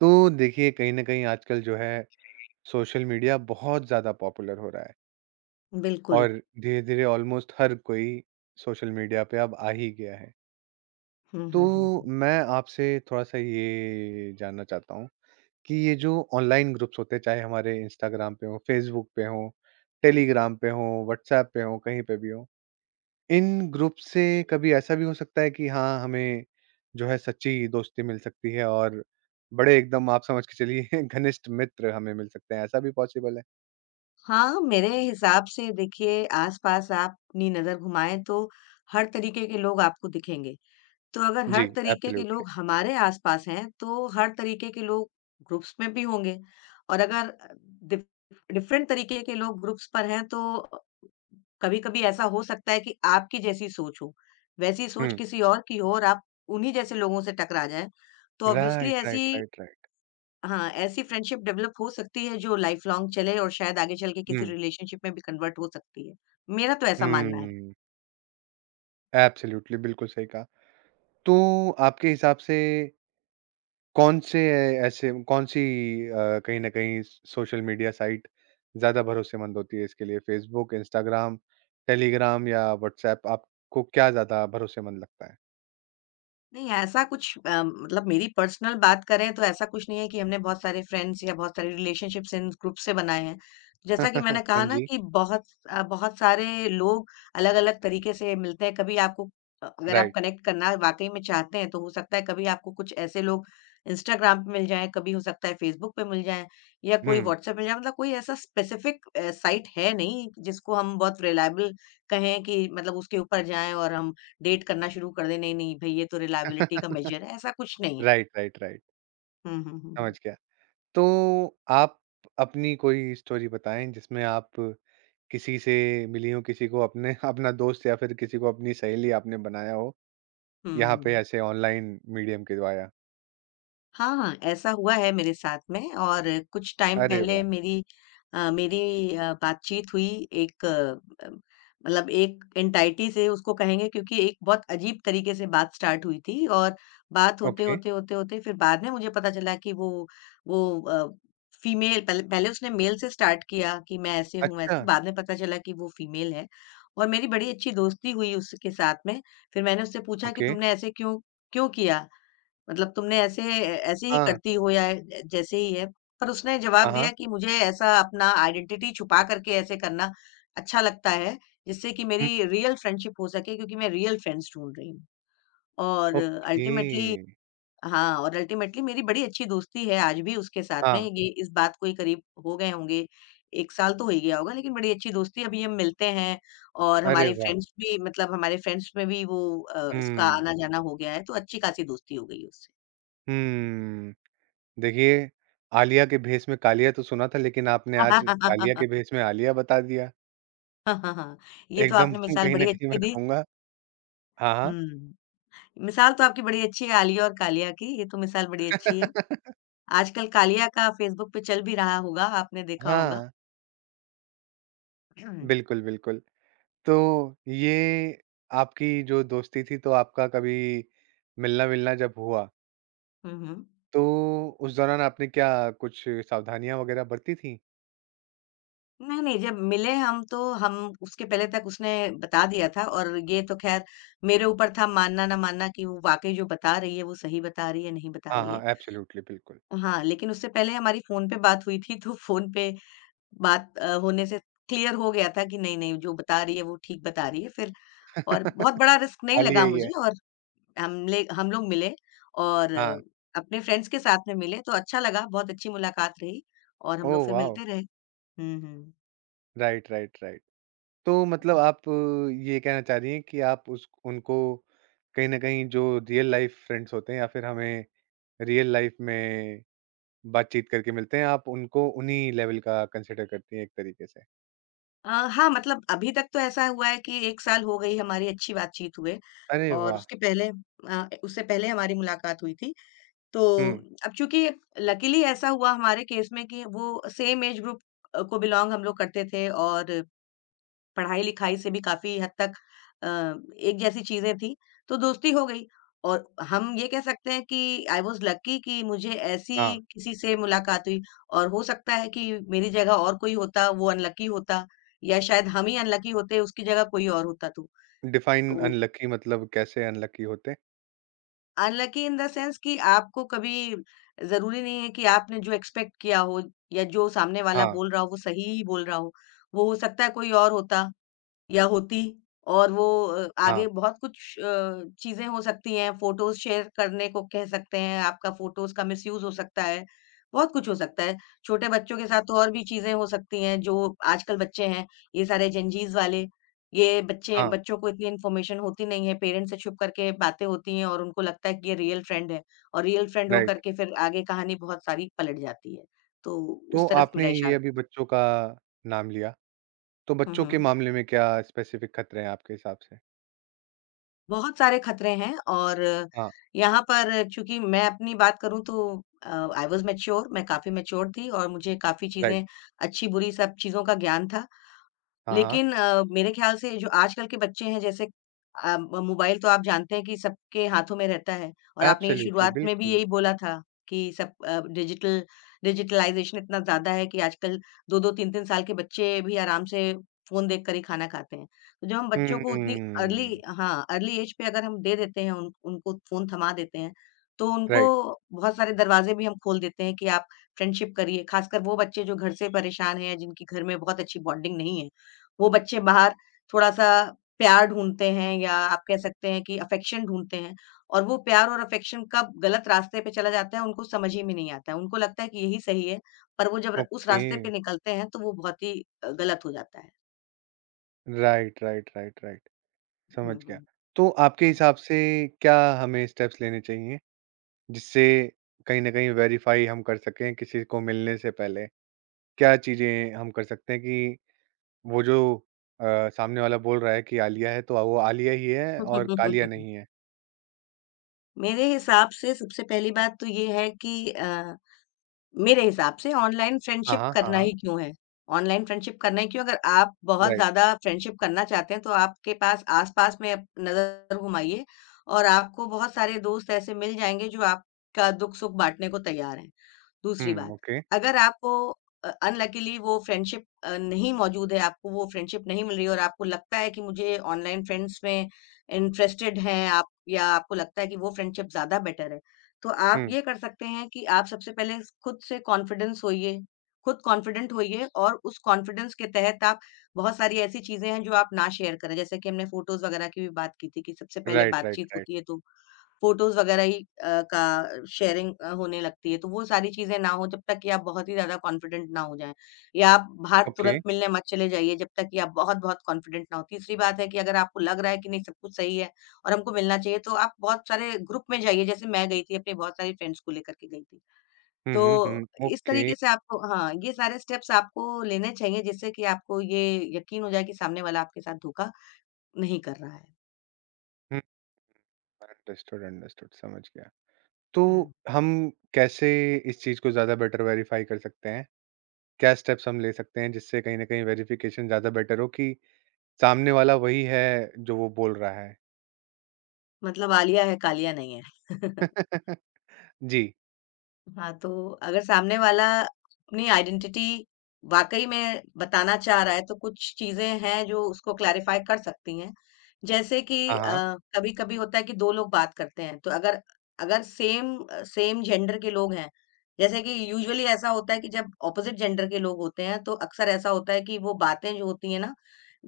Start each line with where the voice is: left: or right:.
right: तो देखिए कहीं न कहीं आजकल जो है सोशल मीडिया बहुत ज़्यादा पॉपुलर हो रहा है
left: बिल्कुल।
right: और धीरे-धीरे ऑलमोस्ट हर कोई सोशल मीडिया पे अब आ ही गया है।
left: हुँ, हुँ,
right: तो
left: हुँ।
right: मैं आपसे थोड़ा-सा ये जानना चाहता हूँ कि ये जो ऑनलाइन ग्रुप्स होते हैं चाहे हमारे इंस्टाग्राम पे हों, फेसबुक पे हों, टेलीग्राम पे हों, व्हाट्सऐप पे हों, कहीं पे भी हों, इन ग्रुप से कभी ऐसा भी हो सकता है कि हाँ, हमें जो है सच्ची दोस्ती मिल सकती है और बड़े एकदम आप समझ के चलिए घनिष्ठ मित्र हमें मिल सकते हैं, ऐसा भी पॉसिबल है?
left: हाँ, मेरे हिसाब से देखिए आस-पास आप अपनी नज़र घुमाएँ तो हर तरीके के लोग आपको दिखेंगे। तो अगर
right: जी,
left: हर तरीके के
right: एब्सोल्युटली।
left: लोग हमारे आस-पास हैं, तो हर तरीके के लोग ग्रुप्स में भी होंगे और अगर डिफ डिफरेंट तरीके के लोग ग्रुप्स पर हैं तो कभी-कभी ऐसा हो सकता है कि आपकी जैसी सोच हो, वैसी सोच
right: हुँ।
left: किसी और की हो और आप उन्हीं जैसे लोगों से टकरा जाएँ। तो ऑब्वियसली
right: राइट, राइट,
left: ऐसी
right: राइट, राइट।
left: हाँ, ऐसी फ्रेंडशिप डेवलप हो सकती है जो लाइफ़ लॉन्ग चले और शायद आगे चल के किसी
right: हुँ।
left: रिलेशनशिप में भी कन्वर्ट हो सकती है। मेरा तो ऐसा मानना है।
right: हुँ, एब्सोल्युटली बिल्कुल सही कहा। तो आपके हिसाब से कौन से ऐसे कौन सी कहीं न कहीं सोशल मीडिया साइट ज़्यादा भरोसेमंद होती है इसके लिए? फ़ेसबुक, इंस्टाग्राम, टेलीग्राम या व्हाट्सऐप आपको क्या ज़्यादा भरोसेमंद लगता है?
left: नहीं, ऐसा कुछ मतलब मेरी पर्सनल बात करें तो ऐसा कुछ नहीं है कि हमने बहुत सारे फ्रेंड्स या बहुत सारे रिलेशनशिप्स इन ग्रुप से बनाए हैं। जैसा कि मैंने
right: हाँ
left: कहा ना
right: जी,
left: कि बहुत सारे लोग अलग-अलग तरीके से मिलते हैं। कभी आपको अगर आप
right: राइट।
left: कनेक्ट करना वाक़ई में चाहते हैं तो हो सकता है कभी आपको कुछ ऐसे लोग इंस्टाग्राम पे मिल जाएँ, कभी हो सकता है फेसबुक पे मिल जाएँ या कोई
right: हुँ।
left: व्हाट्सएप मिल जाए। मतलब कोई ऐसा स्पेसिफिक साइट है नहीं जिसको हम बहुत रिलायबल कहें कि मतलब उसके ऊपर जाएँ और हम डेट करना शुरू कर दें, नहीं, नहीं भई ये तो रिलायबिलिटी का मेज़र है, ऐसा कुछ नहीं है।
right: Right, right, right.
left: हुँ, हुँ, हुँ, हुँ।
right: समझ गया। तो आप अपनी कोई स्टोरी बताएँ जिसमें आप किसी से मिली हों, किसी को अपने अपना दोस्त या फिर किसी को अपनी सहेली आपने बनाया हो, यहाँ पे
left: हुँ।
right: ऐसे ऑनलाइन मीडियम के द्वारा?
left: हाँ, हाँ, ऐसा हुआ है मेरे साथ में और कुछ टाइम
right: अरे
left: पहले
right: वाह!
left: मेरी बातचीत हुई एक मतलब एक एंग्जायटी से उसको कहेंगे क्योंकि एक बहुत अजीब तरीके से बात स्टार्ट हुई थी और बात होते,
right: ओके।
left: होते, होते, होते फिर बाद में मुझे पता चला कि वो फीमेल पहले पहले उसने मेल से स्टार्ट किया कि मैं ऐसे हूँ, वैसे
right: अच्छा।
left: बाद में पता चला कि वो फीमेल है और मेरी बड़ी अच्छी दोस्ती हुई उसके साथ में। फिर मैंने उससे पूछा कि
right: ओके,
left: तुमने ऐसे क्यों क्यों किया? मतलब तुमने ऐसे ऐसे ही
right: हाँ,
left: करती हो या जैसे ही है पर उसने जवाब
right: हाँ,
left: दिया
right: हाँ।
left: कि मुझे ऐसा अपना आइडेंटिटी छुपा करके ऐसे करना अच्छा लगता है जिससे कि
right: हुँ,
left: मेरी रियल फ्रेंडशिप हो सके क्योंकि मैं रियल फ्रेंड्स ढूंढ रही हूँ और
right: ओके,
left: अल्टीमेटली, हाँ, और अल्टीमेटली मेरी बड़ी अच्छी दोस्ती है आज भी उसके साथ में,
right: हाँ,
left: ये इस बात को ही करीब हो गए होंगे, 1 साल तो हो ही गया होगा, लेकिन बड़ी अच्छी दोस्ती है, अभी हम मिलते हैं और
right: अरे
left: हमारे
right: वाह!
left: फ्रेंड्स भी मतलब हमारे फ्रेंड्स में भी वो इसका
right: हुँ,
left: आना जाना हो गया है तो अच्छी खासी दोस्ती हो गई उससे।
right: हुँ। देखिए, आलिया के भेष में कालिया तो सुना था लेकिन आपने आज कालिया के भेष में आलिया बता दिया।
left: हाँ, हाँ, हाँ। ये तो
right: एकदम
left: आपने मिसाल
right: कहीं
left: बड़ी
right: न कहीं
left: अच्छी
right: मैं
left: दी।
right: कहूँगा हाँ, हाँ।
left: हुँ। मिसाल तो आपकी बड़ी अच्छी है आलिया और कालिया की, ये तो मिसाल बड़ी अच्छी है। आजकल कालिया का फ़ेसबुक पे चल भी रहा होगा, आपने देखा होगा।
right: हाँ,
left: हुँ,
right: बिल्कुल, बिल्कुल। तो ये आपकी जो दोस्ती थी तो आपका कभी मिलना-विलना जब हुआ,
left: हुँ।
right: तो उस दौरान आपने क्या कुछ सावधानियाँ वगैरह बरती थीं?
left: नहीं, नहीं, जब मिले हम तो हम उसके पहले तक उसने बता दिया था और ये तो ख़ैर मेरे ऊपर था मानना ना मानना कि वो वाक़ई जो बता रही है, वो सही बता रही है, नहीं बता
right: हाँ,
left: रही है।
right: हाँ, एब्सोल्यूटली, बिल्कुल।
left: हाँ, लेकिन उससे पहले हमारी फ़ोन पे बात हुई थी, तो फ़ोन पे बात होने से क्लियर हो गया था कि नहीं, नहीं जो बता रही है वो ठीक बता रही है, फिर और बहुत
right: खाली
left: बड़ा रिस्क नहीं लगा
right: यही
left: मुझे
right: है।
left: और हम लोग मिले और
right: हाँ।
left: अपने फ्रेंड्स के साथ में मिले तो अच्छा लगा, बहुत अच्छी मुलाकात रही और हम लोग
right: ओह
left: फिर
right: वाओ!
left: मिलते रहे। हुँ, हुँ।
right: Right, right, right. तो मतलब आप ये कहना चाह रही हैं कि आप उस उनको कहीं न कहीं जो रियल लाइफ़ फ्रेंड्स होते हैं या फिर हमें रियल लाइफ़ में बातचीत करके मिलते हैं, आप उनको उन्हीं लेवल का कंसिडर करती हैं एक तरीके से।
left: हाँ, मतलब अभी तक तो ऐसा हुआ है कि 1 साल हो गई हमारी अच्छी बातचीत हुए
right: अरे
left: और
right: वाह!
left: उससे पहले हमारी मुलाकात हुई थी। तो
right: हुँ,
left: अब चूँकि लकीली ऐसा हुआ हमारे केस में कि वो सेम एज ग्रुप को बिलॉन्ग हम लोग करते थे और पढ़ाई-लिखाई से भी काफ़ी हद तक अ, एक जैसी चीज़ें थी, तो दोस्ती हो गई। और हम ये कह सकते हैं कि आई वाज़ लकी कि मुझे ऐसी
right: हाँ।
left: किसी से मुलाकात हुई और हो सकता है कि मेरी जगह और कोई होता, वो अनलकी होता, या शायद हम ही अनलकी होते, उसकी जगह कोई और होता तो।
right: डिफाइन
left: तो
right: अनलकी मतलब कैसे अनलकी होते?
left: अनलकी इन द सेंस कि आपको कभी ज़रूरी नहीं है कि आपने जो एक्सपेक्ट किया हो या जो सामने वाला
right: हाँ,
left: बोल रहा हो, वो सही ही बोल रहा हो। वो हो सकता है कोई और होता, या होती, और वो
right: हाँ,
left: आगे बहुत कुछ चीज़ें हो सकती हैं, फ़ोटोज़ शेयर करने को कह सकते हैं, आपका फ़ोटोज़ का मिसयूज़ हो सकता है, बहुत कुछ हो सकता है। छोटे बच्चों के साथ तो और भी चीज़ें हो सकती हैं, जो आजकल बच्चे हैं, ये सारे जेनज़ीस वाले, ये बच्चे,
right: हाँ,
left: बच्चों को इतनी इन्फॉर्मेशन होती नहीं है, पेरेंट्स से छुप करके बातें होती हैं और उनको लगता है कि ये रियल फ्रेंड है और रियल फ्रेंड होकर
right: राइट।
left: के फिर आगे कहानी बहुत सारी पलट जाती है। तो
right: तो
left: उस तरफ
right: आपने
left: मेरा
right: ये अभी
left: इशारा।
right: बच्चों का नाम लिया, तो
left: हुँ,
right: बच्चों के
left: हुँ।
right: मामले में क्या स्पेसिफिक खतरे हैं आपके हिसाब से?
left: बहुत सारे खतरे हैं और
right: हाँ,
left: यहाँ पर चूँकि मैं अपनी बात करूँ तो अ, आई वाज़ मैच्योर, मैं काफ़ी मैच्योर थी और मुझे काफ़ी
right: राइट।
left: चीज़ें, अच्छी-बुरी सब चीज़ों का ज्ञान था।
right: हाँ, हाँ।
left: लेकिन मेरे ख़्याल से जो आजकल के बच्चे हैं, जैसे अ, म मोबाइल तो आप जानते हैं कि सबके हाथों में रहता है और आपने ये
right: एब्सोल्युटली,
left: शुरुआत में भी
right: बिल्कुल।
left: यही बोला था कि सब डिजिटलाइज़ेशन इतना ज़्यादा है कि आजकल 2-2 3-3 साल के बच्चे भी आराम से फ़ोन देख कर ही खाना खाते हैं। तो जब हम बच्चों को उतनी अर्ली,
right: हुँ,
left: हाँ, अर्ली एज पे अगर हम दे देते हैं, उन उनको फ़ोन थमा देते हैं, तो उनको
right: राइट,
left: बहुत सारे दरवाज़े भी हम खोल देते हैं कि आप फ्रेंडशिप करिए, ख़ासकर वो बच्चे जो घर से परेशान हैं, जिनकी घर में बहुत अच्छी बॉन्डिंग नहीं है। वो बच्चे बाहर थोड़ा-सा प्यार ढूँढते हैं, या आप कह सकते हैं कि अफ़ेक्शन ढूँढते हैं, और वो प्यार और अफ़ेक्शन कब गलत रास्ते पे चला जाता है, उनको समझ ही में नहीं आता है। उनको लगता है कि यही सही है, पर वो जब र उस
right: ओके।
left: रास्ते पे निकलते हैं तो वो बहुत ही गलत हो जाता है।
right: राइट, राइट, राइट, राइट, समझ
left: हुँ,
right: गया।
left: हुँ,
right: तो आपके
left: हाँ।
right: हिसाब से क्या हमें स्टेप्स लेने चाहिए, जिससे कहीं न कहीं वेरीफ़ाई हम कर सकें किसी को मिलने से पहले? क्या चीज़ें हम कर सकते हैं कि वो जो सामने वाला बोल रहा है कि आलिया है, तो वो आलिया ही है और कालिया नहीं है?
left: मेरे हिसाब से सबसे पहली बात तो ये है कि मेरे हिसाब से ऑनलाइन
right: हाँ,
left: फ्रेंडशिप
right: हाँ, हाँ,
left: करना
right: हाँ,
left: ही क्यों है? ऑनलाइन फ्रेंडशिप करना ही क्यों? अगर आप बहुत
right: राइट।
left: ज़्यादा फ्रेंडशिप करना चाहते हैं, तो आपके पास आस-पास में अप नज़र घुमाइए और आपको बहुत सारे दोस्त ऐसे मिल जाएँगे, जो आपका दुःख-सुख बाँटने को तैयार हैं। दूसरी
right: हुँ,
left: बात,
right: ओके।
left: अगर आपको अनलकीली वो फ्रेंडशिप नहीं मौजूद है, आपको वो फ्रेंडशिप नहीं मिल रही है और आपको लगता है कि मुझे ऑनलाइन फ्रेंड्स में इंटरेस्टेड हैं आप, या आपको लगता है कि वो फ्रेंडशिप ज़्यादा बेटर है, तो आप
right: हुँ,
left: ये कर सकते हैं कि आप सबसे पहले खुद से कॉन्फिडेंस होइए, खुद कॉन्फिडेंट होइए और उस कॉन्फिडेंस के तहत आप, बहुत सारी ऐसी चीज़ें हैं जो आप ना शेयर करें। जैसे कि हमने फ़ोटोज़ वगैरह की भी बात की थी कि सबसे पहले
right: राइट, राइट,
left: बातचीत
right: राइट,
left: होती है तो फ़ोटोज़ वग़ैरह ही का शेयरिंग होने लगती है, तो वो सारी चीज़ें ना हो जब तक कि आप बहुत ही ज़्यादा कॉन्फिडेंट ना हो जाएँ, या आप बाहर
right: ओके।
left: तुरंत मिलने मत चले जाइए जब तक कि आप बहुत-बहुत कॉन्फिडेंट ना हो। तीसरी बात है कि अगर आपको लग रहा है कि नहीं, सब कुछ सही है और हमको मिलना चाहिए, तो आप बहुत सारे ग्रुप में जाइए, जैसे मैं गई थी, अपनी बहुत सारी फ्रेंड्स को लेकर के गई थी।
right: हुँ,
left: तो
right: हुँ, हुँ,
left: इस
right: ओके।
left: तरीके से आपको, हाँ, ये सारे स्टेप्स आपको लेने चाहिए, जिससे कि आपको ये यकीन हो जाए कि सामने वाला आपके साथ धोखा नहीं कर रहा है।
right: अंडरस्टूड, अंडरस्टूड समझ गया। तो
left: हुँ।
right: हम कैसे इस चीज़ को ज़्यादा बेटर वेरीफ़ाई कर सकते हैं? क्या स्टेप्स हम ले सकते हैं जिससे कहीं न कहीं वेरिफ़िकेशन ज़्यादा बेटर हो कि सामने वाला वही है जो वो बोल रहा है?
left: मतलब आलिया है, कालिया नहीं है।
right: जी,
left: हाँ, तो अगर सामने वाला अपनी आइडेंटिटी वाक़ई में बताना चाह रहा है, तो कुछ चीज़ें हैं जो उसको क्लैरिफ़ाई कर सकती हैं। जैसे कि
right: हाँ, हाँ।
left: कभी-कभी होता है कि 2 लोग बात करते हैं, तो अगर अगर सेम जेंडर के लोग हैं, जैसे कि यूजुअली ऐसा होता है कि जब ऑपोज़िट जेंडर के लोग होते हैं, तो अक्सर ऐसा होता है कि वो बातें जो होती हैं ना,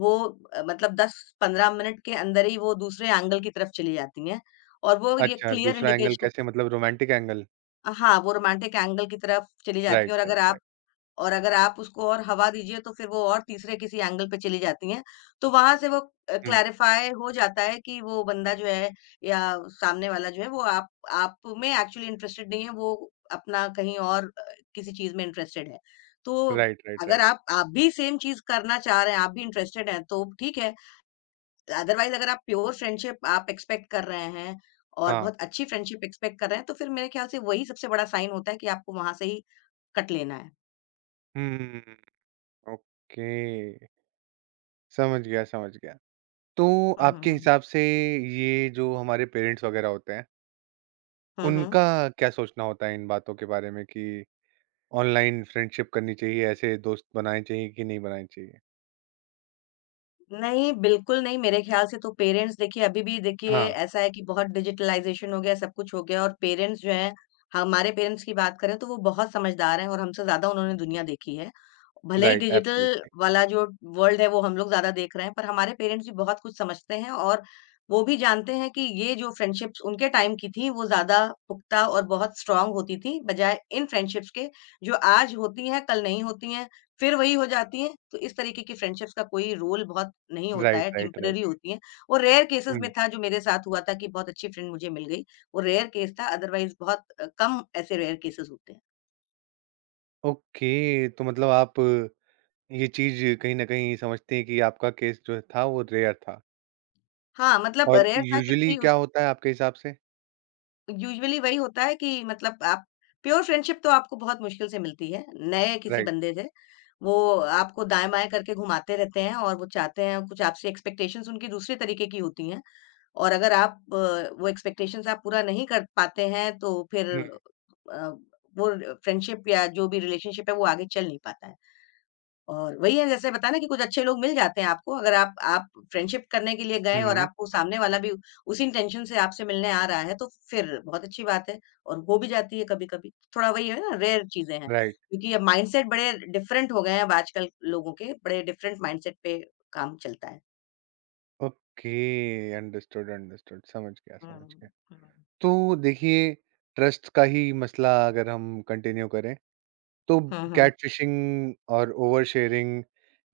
left: वो मतलब 10-15 मिनट के अंदर ही वो दूसरे एंगल की तरफ चली जाती हैं और वो ये
right: अच्छा,
left: क्लियर
right: दूसरा एंगल
left: इंडिकेशन
right: कैसे मतलब रोमांटिक एंगल?
left: हाँ, वो रोमांटिक एंगल की तरफ चली जाती हैं,
right: राइट, राइट, राइट।
left: और अगर आप उसको और हवा दीजिए तो फिर वो और तीसरे किसी एंगल पे चली जाती हैं। तो वहाँ से वो
right: हुँ,
left: क्लैरिफ़ाई हो जाता है कि वो बंदा जो है, या सामने वाला जो है, वो आप में एक्चुअली इंटरेस्टेड नहीं है, वो अपना कहीं और किसी चीज़ में इंटरेस्टेड है। तो
right: राइट, राइट,
left: अगर
right: राइट।
left: आप आप भी सेम चीज़ करना चाह रहे हैं, आप भी इंटरेस्टेड हैं, तो ठीक है। अदरवाइज़ अगर आप प्योर फ्रेंडशिप आप एक्सपेक्ट कर रहे हैं और
right: हाँ।
left: बहुत अच्छी फ्रेंडशिप एक्सपेक्ट कर रहे हैं, तो फिर मेरे ख़्याल से वही सबसे बड़ा साइन होता है कि आपको वहाँ से ही कट लेना है।
right: हम्म, ओके। समझ गया, समझ गया। तो
left: हुँ, हुँ,
right: आपके
left: हुँ।
right: हिसाब से ये जो हमारे पेरेंट्स वग़ैरह होते हैं
left: हुँ, हुँ।
right: उनका क्या सोचना होता है इन बातों के बारे में कि ऑनलाइन फ्रेंडशिप करनी चाहिए, ऐसे दोस्त बनाने चाहिए कि नहीं बनाने चाहिए?
left: नहीं, बिल्कुल नहीं। मेरे ख़्याल से तो पेरेंट्स, देखिए अभी भी देखिए
right: हाँ,
left: ऐसा है कि बहुत डिजिटलाइज़ेशन हो गया, सब कुछ हो गया, और पेरेंट्स जो हैं, हमारे पेरेंट्स की बात करें तो वो बहुत समझदार हैं, और हमसे ज़्यादा उन्होंने दुनिया देखी है। भले ही
right: राइट,
left: डिजिटल
right: एब्सोल्युटली।
left: वाला जो वर्ल्ड है वो हम लोग ज़्यादा देख रहे हैं, पर हमारे पेरेंट्स भी बहुत कुछ समझते हैं, और वो भी जानते हैं कि ये जो फ्रेंडशिप्स उनके टाइम की थी, वो ज़्यादा पुख्ता और बहुत स्ट्रॉन्ग होती थी, बजाय इन फ्रेंडशिप्स के जो आज होती हैं, कल नहीं होती हैं। फिर वही हो जाती है, तो इस तरीके की फ्रेंडशिप्स का कोई रोल बहुत नहीं होता है,
right: राइट, राइट, राइट।
left: टेम्परेरी होती हैं। और रेयर केसेज़ में
right: हुँ,
left: था जो मेरे साथ हुआ था कि बहुत अच्छी फ्रेंड मुझे मिल गई, वो रेयर केस था। अदरवाइज़ बहुत कम ऐसे रेयर केसेज़ होते हैं।
right: ओके तो मतलब आप ये चीज़ कहीं न कहीं समझते हैं कि आपका केस जो था वो रेयर था
left: हाँ, मतलब
right: और
left: रेयर था,
right: यूजुअली
left: क्योंकि
right: क्या
left: उस।
right: होता है आपके हिसाब से?
left: यूजुअली वही होता है कि मतलब आप, प्योर फ्रेंडशिप तो आपको बहुत मुश्किल से मिलती है, नए किसी
right: राइट।
left: बंदे से। वो आपको दाएँ-बाएँ करके घुमाते रहते हैं, और वो चाहते हैं कुछ, आपसे एक्सपेक्टेशंस उनकी दूसरे तरीके की होती हैं। और अगर आप, वो एक्सपेक्टेशंस आप पूरा नहीं कर पाते हैं, तो फिर
right: हुँ,
left: अ, वो फ्रेंडशिप या जो भी रिलेशनशिप है, वो आगे चल नहीं पाता है। और वही है, जैसे बताया ना कि कुछ अच्छे लोग मिल जाते हैं आपको, अगर आप फ्रेंडशिप करने के लिए
right: हुँ,
left: गए और
right: हुँ,
left: आपको सामने वाला भी उसी इंटेंशन से आपसे मिलने आ रहा है, तो फिर बहुत अच्छी बात है, और हो भी जाती है कभी-कभी। थोड़ा वही है ना, रेयर चीज़ें हैं,
right: राइट।
left: क्योंकि अब माइंडसेट बड़े डिफरेंट हो गए हैं। अब आजकल लोगों के, बड़े डिफरेंट माइंडसेट पे काम चलता है।
right: ओके, अंडरस्टूड, अंडरस्टूड समझ गया,
left: हुँ,
right: समझ गया।
left: हुँ,
right: तो देखिए ट्रस्ट का ही मसला अगर हम कंटिन्यू करें तो
left: हुँ, हुँ, हुँ।
right: कैटफिशिंग और ओवर शेयरिंग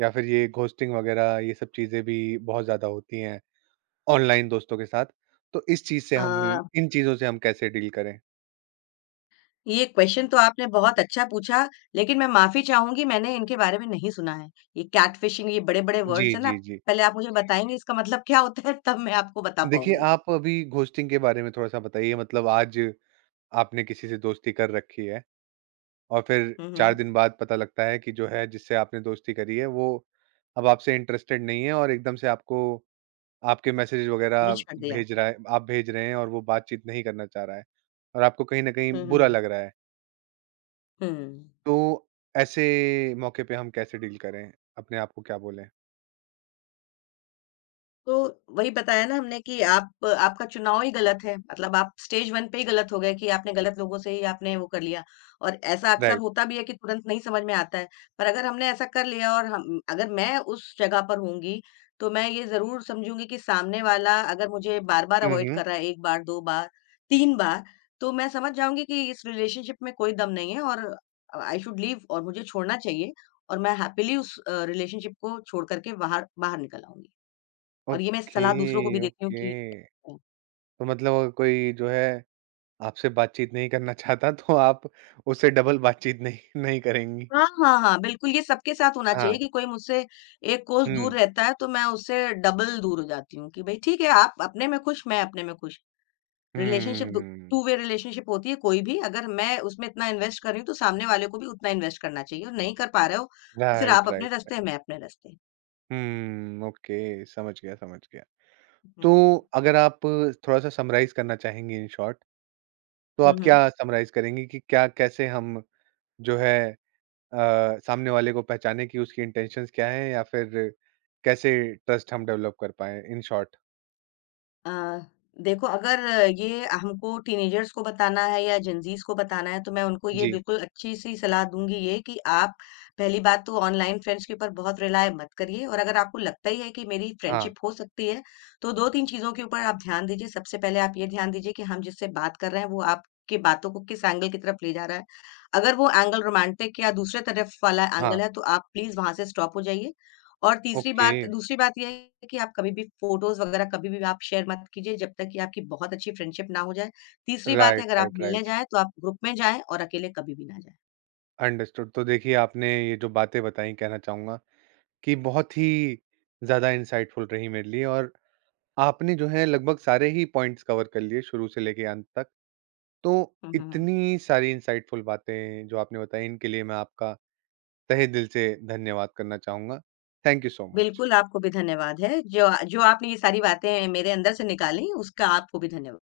right: या फिर ये घोस्टिंग वगैरह ये सब चीज़ें भी बहुत ज़्यादा होती हैं ऑनलाइन दोस्तों के साथ। तो इस चीज़ से
left: अ,
right: हम इन चीज़ों से हम कैसे डील करें?
left: ये क्वेश्चन तो आपने बहुत अच्छा पूछा, लेकिन मैं माफ़ी चाहूँगी, मैंने इनके बारे में नहीं सुना है। ये कैटफिशिंग, ये बड़े-बड़े वर्ड्स
right: जी,
left: हैं ना,
right: जी, जी।
left: पहले आप मुझे बताएँगे इसका मतलब क्या होता है, तब मैं आपको बता
right: देखिए,
left: पाऊँगी।
right: आप अभी घोस्टिंग के बारे में थोड़ा-सा बताइए मतलब आज आपने किसी से दोस्ती कर रखी है और फिर
left: हुँ,
right: 4
left: हुँ।
right: दिन बाद पता लगता है कि जो है जिससे आपने दोस्ती करी है वो अब आपसे इंटरेस्टेड नहीं है और एकदम से आपको आपके मैसेज
left: मैंने
right: वगैरह
left: छोड़ दिया है।
right: भेज रहा है आप भेज रहे हैं और वो बातचीत नहीं करना चाह रहा है और आपको कहीं न कहीं
left: हुँ, हुँ,
right: बुरा
left: हुँ।
right: लग रहा है।
left: हुँ।
right: तो ऐसे मौके पे हम कैसे डील करें? अपने आप को क्या बोलें?
left: तो वही बताया ना हमने कि आप, आपका चुनाव ही गलत है। मतलब आप स्टेज वन पे ही गलत हो गए कि आपने गलत लोगों से ही आपने वो कर लिया, और ऐसा अक्सर
right: राइट।
left: होता भी है कि तुरंत नहीं समझ में आता है। पर अगर हमने ऐसा कर लिया, और हम, अगर मैं उस जगह पर होंगी तो मैं ये जरूर समझूंगी कि सामने वाला अगर मुझे बार बार
right: हुँ,
left: अवॉइड
right: हुँ।
left: कर रहा है, एक बार, दो बार, तीन बार, तो मैं समझ जाऊंगी कि इस रिलेशनशिप में कोई दम नहीं है, और आई शुड लीव, और मुझे छोड़ना चाहिए। और मैं हैप्पीली उस रिलेशनशिप को छोड़ करके बाहर बाहर निकल आऊंगी। और ये मैं सलाह दूसरों को भी
right: ओके,
left: देती हूँ कि,
right: ओके। तो मतलब अगर कोई जो है आपसे बातचीत नहीं करना चाहता तो आप उससे डबल बातचीत नहीं नहीं करेंगी।
left: हाँ, हाँ, हाँ, बिल्कुल ये सबके साथ होना चाहिए
right: हाँ।
left: कि कोई मुझसे एक कोस दूर
right: हुँ।
left: रहता है तो मैं उससे डबल दूर हो जाती हूँ, कि भाई ठीक है, आप अपने में खुश, मैं अपने में खुश। रिलेशनशिप, दो
right: हुँ।
left: टू वे रिलेशनशिप होती है। कोई भी, अगर मैं उसमें इतना इन्वेस्ट कर रही हूँ तो सामने वाले को भी उतना इन्वेस्ट करना चाहिए, और नहीं कर पा रहे हो तो फिर आप
right: राइट,
left: अपने
right: राइट,
left: रास्ते,
right: राइट।
left: मैं अपने रास्ते।
right: हुँ, ओके समझ गया, समझ गया।
left: हुँ, हुँ।
right: तो अगर आप थोड़ा-सा समराइज़ करना चाहेंगी इन शॉर्ट, तो
left: हुँ,
right: आप
left: हुँ।
right: क्या समराइज़ करेंगी कि क्या कैसे हम जो है सामने वाले को पहचानें कि उसकी इंटेंशंस क्या हैं या फिर कैसे ट्रस्ट हम डेवलप कर पाएँ इन शॉर्ट?
left: अ, देखो, अगर ये हमको टीनेजर्स को बताना है या जेनज़ीज़ को बताना है, तो मैं उनको ये
right: जी।
left: बिल्कुल अच्छी-सी सलाह दूँगी, ये कि आप, पहली बात तो ऑनलाइन फ्रेंड्स के ऊपर बहुत रिलाय मत करिए, और अगर आपको लगता ही है कि मेरी
right: हाँ,
left: फ्रेंडशिप हो सकती है, तो 2-3 चीज़ों के ऊपर आप ध्यान दीजिए। सबसे पहले आप ये ध्यान दीजिए कि हम जिससे बात कर रहे हैं, वो आपकी बातों को किस एंगल की तरफ ले जा रहा है। अगर वो एंगल रोमांटिक या दूसरे तरफ वाला एंगल
right: हाँ।
left: है, तो आप प्लीज़ वहाँ से स्टॉप हो जाइए। और तीसरी
right: ओके।
left: बात दूसरी बात ये है कि आप कभी भी फ़ोटोज़ वग़ैरह कभी भी आप शेयर मत कीजिए, जब तक कि आपकी बहुत अच्छी फ्रेंडशिप ना हो जाए। तीसरी बात है,
right: राइट,
left: अगर आप
right: राइट,
left: मिलने
right: राइट।
left: जाएँ तो आप ग्रुप में जाएँ, और अकेले कभी भी ना जाएँ।
right: अंडरस्टूड। तो देखिए आपने ये जो बातें बताई कहना चाहूँगा कि बहुत ही ज़्यादा इंसाइटफुल रही मेरे लिए और आपने जो है लगभग सारे ही पॉइंट्स कवर कर लिए शुरू से लेके अंत तक। तो
left: हुँ, हुँ, हुँ।
right: इतनी सारी इंसाइटफुल बातें जो आपने बताई इनके लिए मैं आपका तहे दिल से धन्यवाद करना चाहूंगा थैंक यू सो मच
left: बिल्कुल आपको भी धन्यवाद है। जो जो आपने ये सारी बातें मेरे अंदर से निकाली, उसका आपको भी धन्यवाद।